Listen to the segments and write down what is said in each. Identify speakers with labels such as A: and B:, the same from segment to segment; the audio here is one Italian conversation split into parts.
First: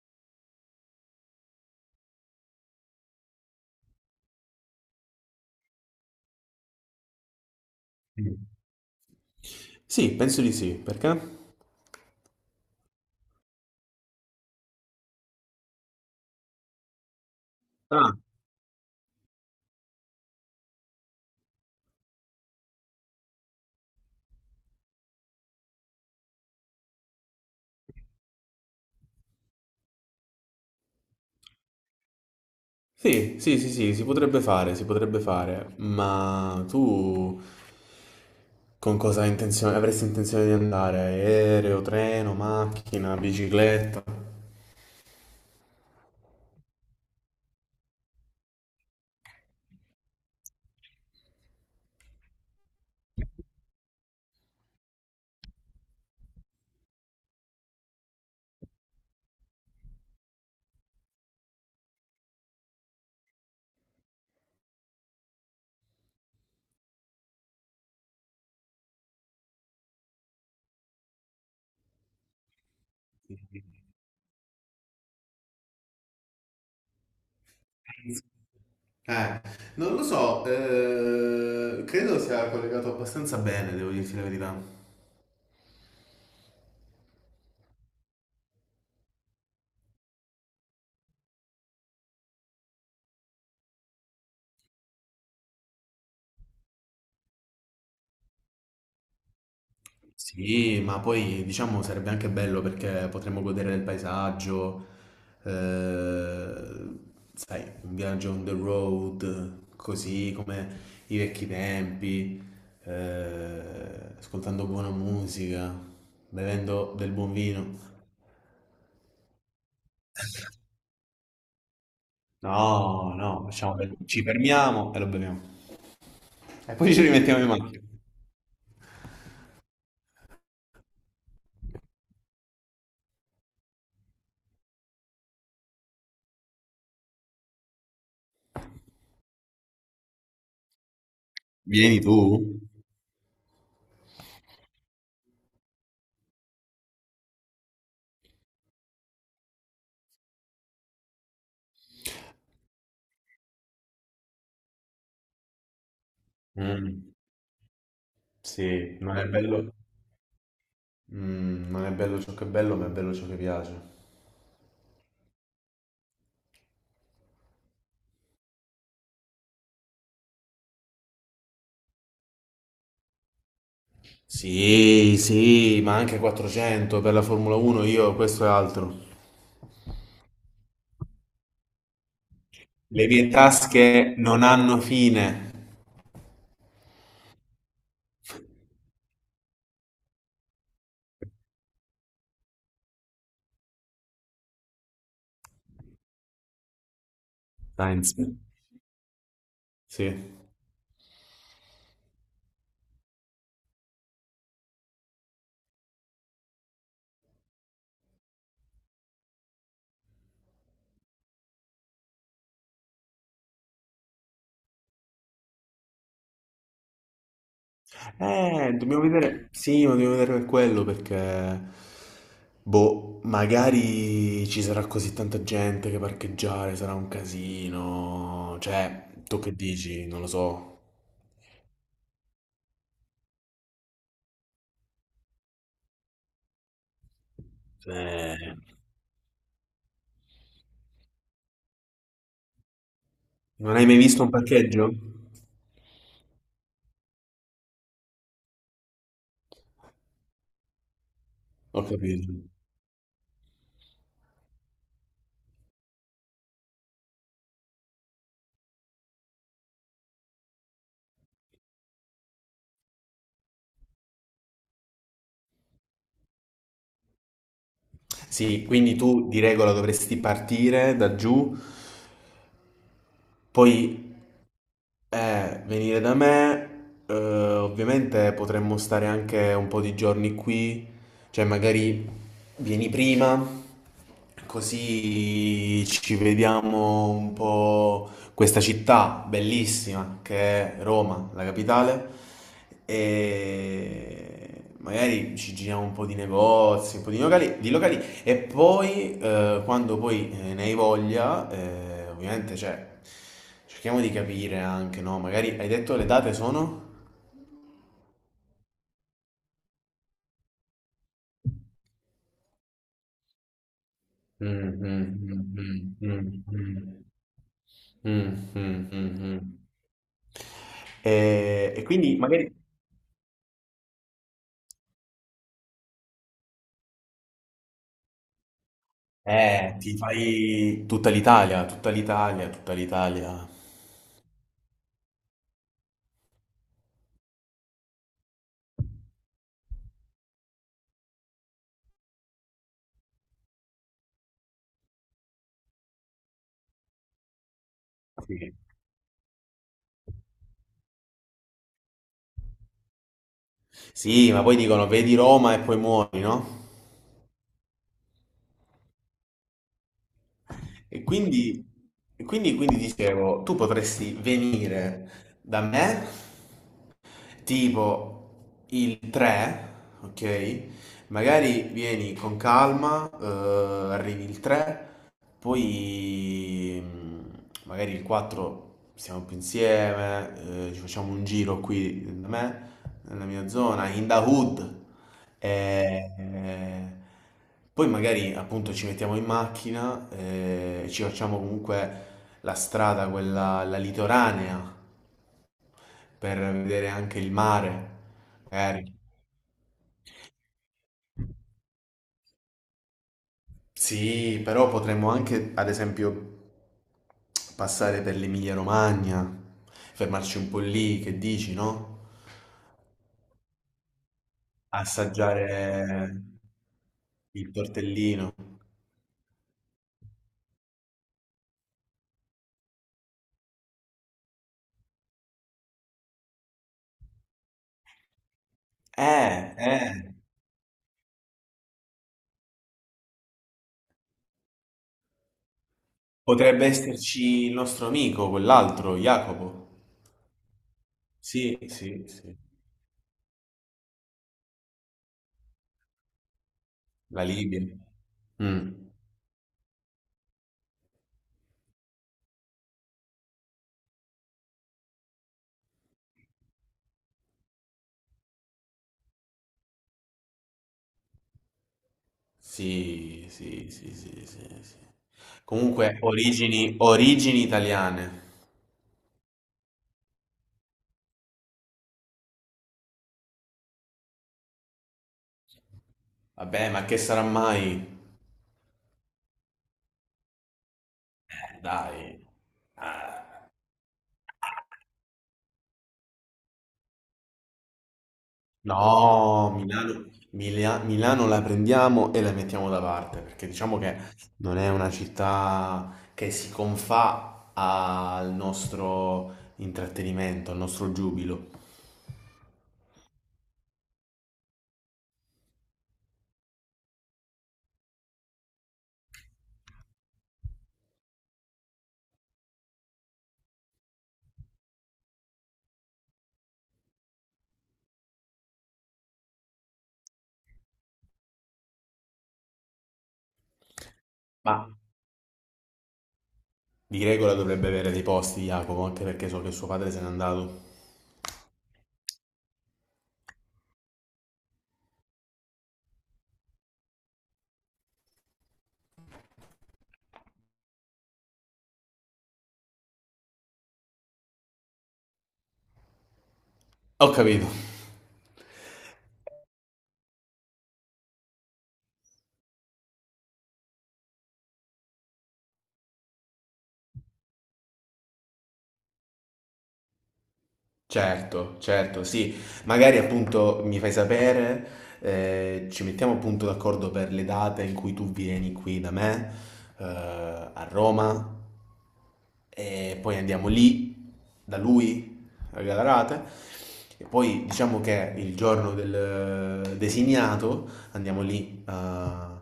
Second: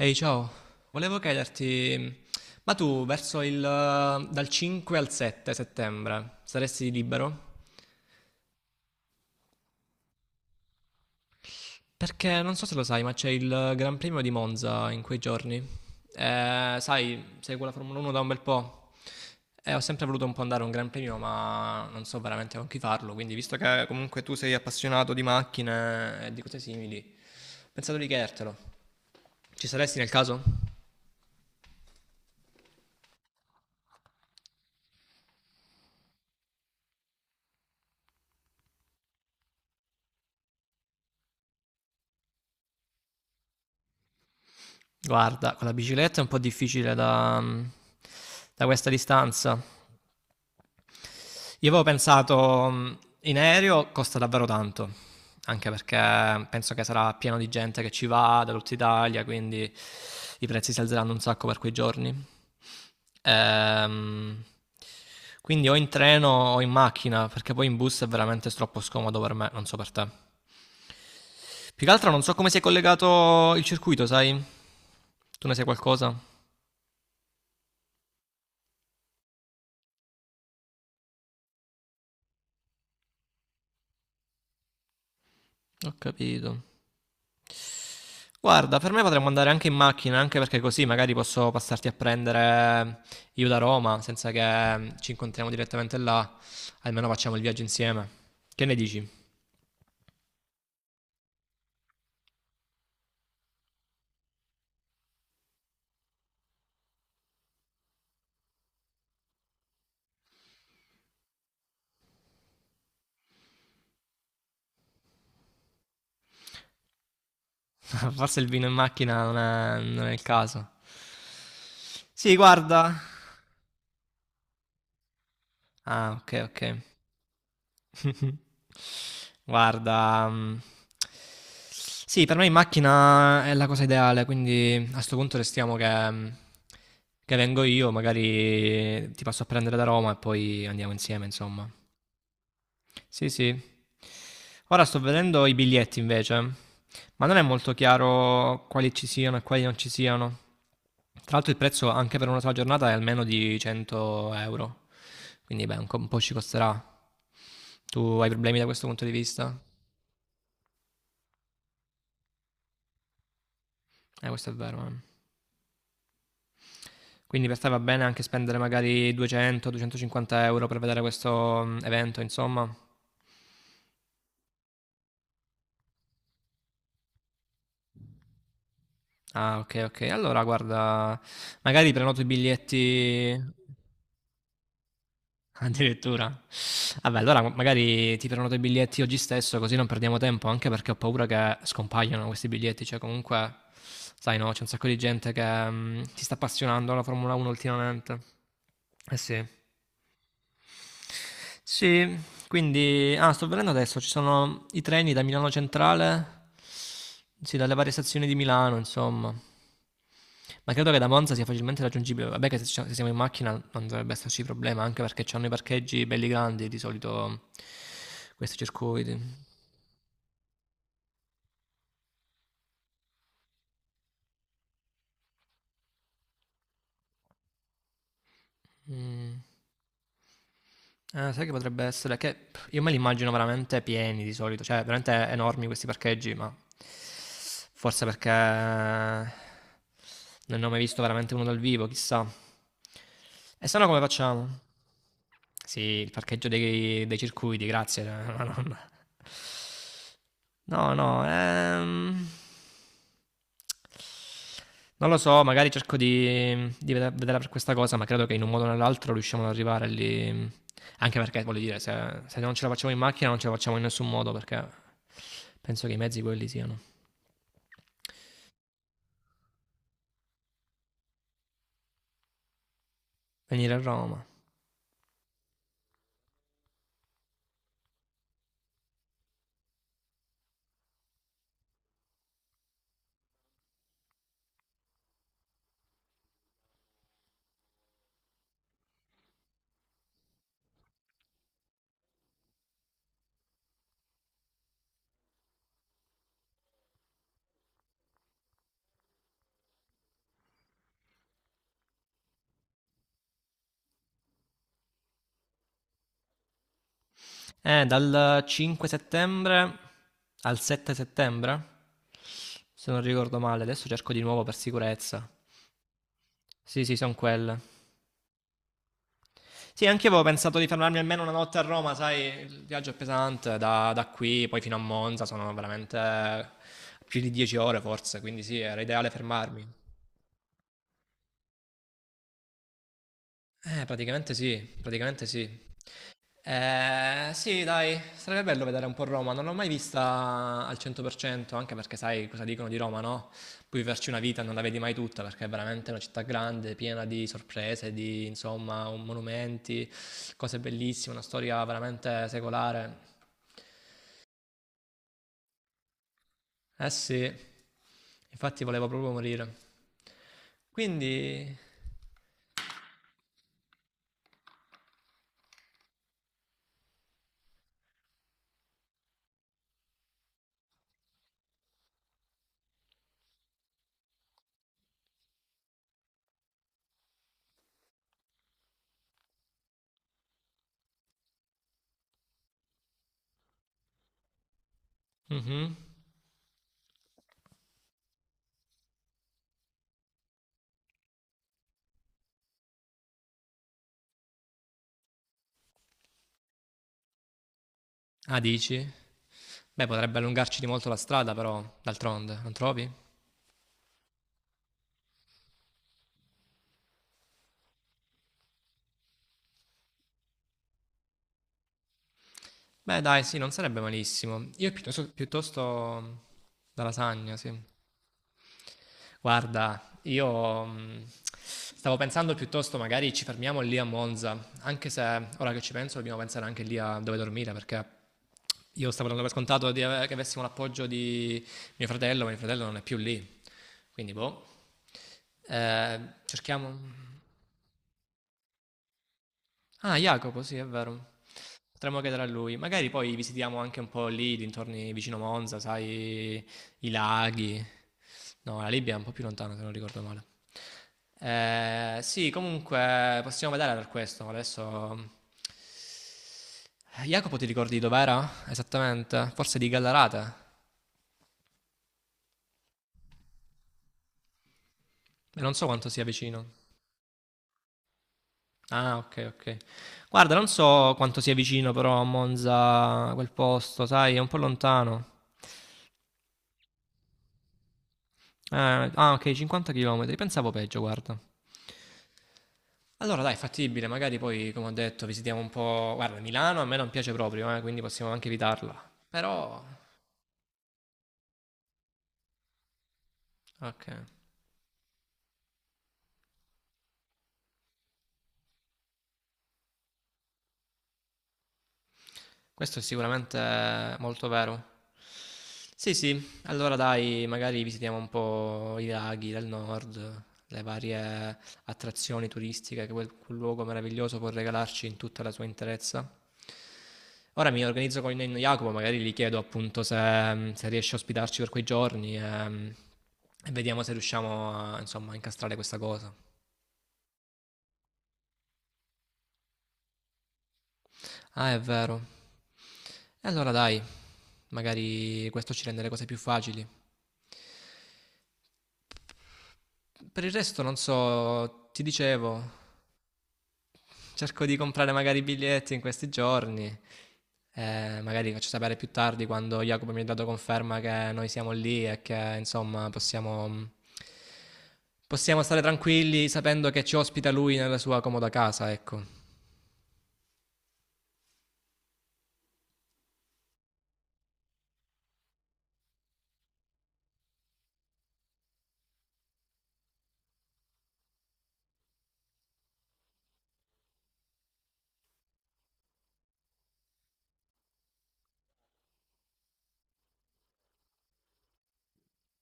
A: Ehi, ciao. Volevo chiederti, ma tu verso dal 5 al 7 settembre saresti libero?
B: Mm. Sì, penso di sì, perché?
A: Perché non so se lo sai, ma c'è il Gran Premio di Monza in quei giorni. Sai, seguo la Formula 1
B: Ah,
A: da un bel po' e ho sempre voluto un po' andare a un Gran Premio, ma non so veramente con chi farlo. Quindi, visto che comunque tu sei appassionato di macchine e di cose simili, ho pensato di chiedertelo. Ci saresti nel caso?
B: sì, sì, sì, sì, si potrebbe fare, ma tu con cosa hai avresti intenzione di andare? Aereo, treno, macchina, bicicletta?
A: Guarda, con la bicicletta è un po' difficile da questa distanza. Io avevo pensato in aereo costa davvero tanto, anche perché penso che sarà pieno di gente che ci va da tutta Italia, quindi i prezzi si alzeranno un sacco per quei giorni. Ehm, quindi o in treno o in macchina, perché poi in bus è veramente troppo scomodo per me, non so per te. Più che altro non so come si è collegato il circuito, sai? Tu ne sai qualcosa?
B: Eh, non lo so, credo sia collegato abbastanza bene, devo dirti la verità.
A: Ho capito. Guarda, per me potremmo andare anche in macchina, anche perché così magari posso passarti a prendere io da Roma, senza che ci incontriamo direttamente là, almeno facciamo il viaggio insieme. Che ne dici?
B: Sì, ma poi diciamo sarebbe anche bello perché potremmo godere del paesaggio, eh, sai, un viaggio on the road, così come i vecchi tempi, ascoltando buona musica, bevendo del buon vino.
A: Forse il vino in macchina non è il caso. Sì, guarda.
B: No, no, ci fermiamo e lo beviamo.
A: Ah, ok, ok.
B: E poi ci rimettiamo in macchina.
A: Guarda, sì, per me in macchina è la cosa ideale, quindi a sto punto restiamo che che vengo io, magari ti passo a prendere da Roma e poi andiamo insieme, insomma.
B: Vieni tu?
A: Sì, sì. Ora sto vedendo i biglietti invece, ma non è molto chiaro quali ci siano e quali non ci siano. Tra l'altro il prezzo anche per una sola giornata è almeno di 100 euro, quindi beh, un po' ci costerà.
B: Mm,
A: Tu hai problemi da questo
B: sì,
A: punto di
B: non è
A: vista?
B: bello. Non è bello ciò che è bello, ma è bello ciò che piace.
A: Questo è vero. Quindi per te va bene anche spendere magari 200-250 euro per vedere questo evento, insomma.
B: Sì, sì, ma anche 400 per la Formula 1, io questo e altro.
A: Ah, ok, ok. Allora, guarda, magari prenoto i
B: Le mie
A: biglietti.
B: tasche non hanno fine.
A: Addirittura? Vabbè, allora magari ti prenoto i biglietti oggi stesso, così non perdiamo tempo, anche perché ho paura che scompaiano questi biglietti, cioè comunque, sai no, c'è un sacco di gente che si sta appassionando alla Formula 1
B: Sainz.
A: ultimamente. Eh sì.
B: Sì.
A: Sì, quindi. Ah, sto vedendo adesso, ci sono i treni da Milano Centrale, sì, dalle varie stazioni di Milano, insomma. Ma credo che da Monza sia facilmente raggiungibile. Vabbè che se siamo in macchina non dovrebbe esserci problema, anche perché c'hanno i parcheggi belli grandi di solito questi
B: Dobbiamo
A: circuiti.
B: vedere. Sì, ma dobbiamo vedere per quello perché. Boh, magari ci sarà così tanta gente che parcheggiare sarà un casino. Cioè, tu
A: Mm.
B: che dici? Non lo so.
A: Sai che potrebbe essere? Che io me li immagino veramente pieni di solito, cioè veramente enormi questi parcheggi, ma forse perché
B: Eh,
A: non ne ho mai visto veramente uno dal vivo, chissà. E
B: non
A: se no
B: hai mai
A: come
B: visto un
A: facciamo?
B: parcheggio?
A: Sì, il parcheggio dei circuiti, grazie, ma non, No, no,
B: Ho
A: ehm...
B: capito.
A: Non lo so, magari cerco di vederla per questa cosa, ma credo che in un modo o nell'altro riusciamo ad arrivare lì. Anche perché, voglio dire, se non ce la facciamo in macchina non ce la facciamo in nessun modo, perché penso che i mezzi quelli siano.
B: Sì, quindi tu di regola dovresti partire da giù,
A: Venire a
B: poi
A: Roma.
B: venire da me, ovviamente potremmo stare anche un po' di giorni qui, cioè magari vieni prima, così ci vediamo un po' questa città bellissima che è Roma, la capitale, e magari ci giriamo un po' di negozi, un po' di locali e poi, quando poi ne hai voglia, ovviamente, cioè, cerchiamo di capire anche, no? Magari hai detto le date sono?
A: Dal 5 settembre al 7 settembre, se non ricordo male, adesso cerco di nuovo
B: Mm,
A: per sicurezza.
B: mm, mm, mm,
A: Sì, sì,
B: mm,
A: sono quelle.
B: mm, mm, mm, mm.
A: Sì, anche io avevo pensato di fermarmi almeno una notte a
B: E
A: Roma,
B: quindi
A: sai,
B: magari
A: il viaggio è pesante da qui poi fino a Monza, sono veramente più di 10 ore forse, quindi sì, era ideale fermarmi.
B: ti fai tutta l'Italia, tutta l'Italia, tutta l'Italia.
A: Praticamente sì, praticamente sì. Sì, dai, sarebbe bello vedere un po' Roma, non l'ho mai vista al 100%, anche perché sai cosa dicono di Roma, no? Puoi viverci una vita e non la vedi mai tutta, perché è veramente una città grande, piena di sorprese, di
B: Sì.
A: insomma monumenti, cose bellissime, una storia veramente secolare.
B: Sì, ma poi dicono vedi Roma e poi muori, no?
A: Eh sì, infatti voleva proprio morire.
B: E
A: Quindi.
B: quindi, quindi dicevo, tu potresti venire da me tipo il 3, ok? Magari vieni con calma, arrivi il 3, poi magari il 4 stiamo più insieme, ci facciamo un giro qui da me, nella mia zona, in the hood.
A: Mhm.
B: E, eh, Poi magari appunto ci mettiamo in macchina e ci facciamo comunque la strada, quella, la litoranea, per vedere anche il mare,
A: Ah, dici?
B: magari.
A: Beh, potrebbe allungarci di molto la strada, però, d'altronde, non trovi?
B: Sì, però potremmo anche, ad esempio, passare per l'Emilia-Romagna, fermarci un po' lì, che dici, no?
A: Beh, dai, sì, non sarebbe malissimo. Io piuttosto,
B: Assaggiare
A: piuttosto la lasagna, sì.
B: il tortellino.
A: Guarda, io stavo pensando piuttosto magari ci fermiamo lì a Monza, anche se ora che ci penso dobbiamo pensare anche lì a dove dormire, perché io stavo dando per
B: Eh,
A: scontato di
B: eh,
A: che avessimo l'appoggio di mio fratello, ma mio fratello non è più lì. Quindi, boh. Eh,
B: Potrebbe
A: Cerchiamo.
B: esserci il nostro amico, quell'altro, Jacopo.
A: Ah, Jacopo, sì, è vero.
B: Sì,
A: Potremmo
B: sì,
A: chiedere a
B: sì.
A: lui. Magari poi visitiamo anche un po' lì, dintorni vicino Monza, sai, i
B: La
A: laghi.
B: Libia.
A: No, la
B: Mm.
A: Libia è un po' più lontana, se non ricordo male. Sì, comunque possiamo vedere per questo. Adesso. Jacopo, ti ricordi dov'era? Esattamente? Forse di Gallarate?
B: Sì, sì, sì, sì, sì, sì.
A: Non so quanto
B: Comunque,
A: sia vicino.
B: origini, origini italiane.
A: Ah, ok, ok. Guarda, non so quanto sia vicino però a Monza quel posto, sai, è un po' lontano.
B: Vabbè, ma che sarà mai?
A: Ah, ok, 50 km. Pensavo peggio, guarda.
B: Dai.
A: Allora,
B: Ah.
A: dai, fattibile, magari poi, come ho detto, visitiamo un po'. Guarda, Milano a me non piace proprio, quindi possiamo anche evitarla.
B: No,
A: Però,
B: Milano, Milano la prendiamo e la mettiamo da parte, perché diciamo
A: ok.
B: che non è una città che si confà al nostro intrattenimento, al nostro giubilo.
A: Questo è sicuramente molto vero. Sì, sì, allora dai, magari visitiamo un po' i laghi del nord, le varie attrazioni turistiche che quel luogo meraviglioso può regalarci in tutta la sua interezza. Ora mi organizzo con il nonno Jacopo, magari gli chiedo appunto se riesce a ospitarci per quei giorni e vediamo se riusciamo
B: Ma
A: a, insomma, a incastrare questa cosa.
B: di regola dovrebbe avere dei posti, Jacopo, anche perché so che suo padre se n'è andato.
A: Ah, è vero. E allora dai, magari questo ci rende le cose più facili. Per il resto non so, ti dicevo, cerco di comprare magari i biglietti in questi giorni.
B: Ho capito.
A: Magari faccio sapere più tardi quando Jacopo mi ha dato conferma che noi siamo lì e che insomma possiamo stare tranquilli sapendo che ci ospita lui nella sua comoda casa, ecco,
B: Certo, certo, sì. Magari appunto mi fai sapere, ci mettiamo appunto d'accordo per le date in cui tu vieni qui da me, a Roma, e poi andiamo lì, da lui, a Galarate, e poi diciamo che il giorno del designato andiamo lì a,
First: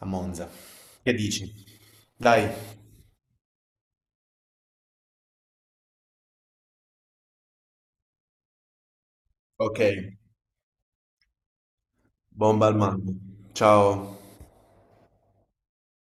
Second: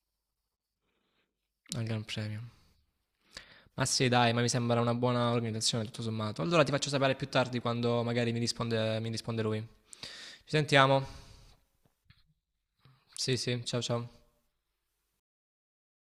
B: a Monza. Che dici?
A: al Gran Premio.
B: Dai,
A: Ma sì, dai, ma mi sembra una buona organizzazione tutto sommato. Allora ti faccio sapere più tardi quando magari mi risponde lui.
B: ok,
A: Ci sentiamo.
B: bomba al mare.
A: Sì, sì, ciao
B: Ciao.
A: ciao.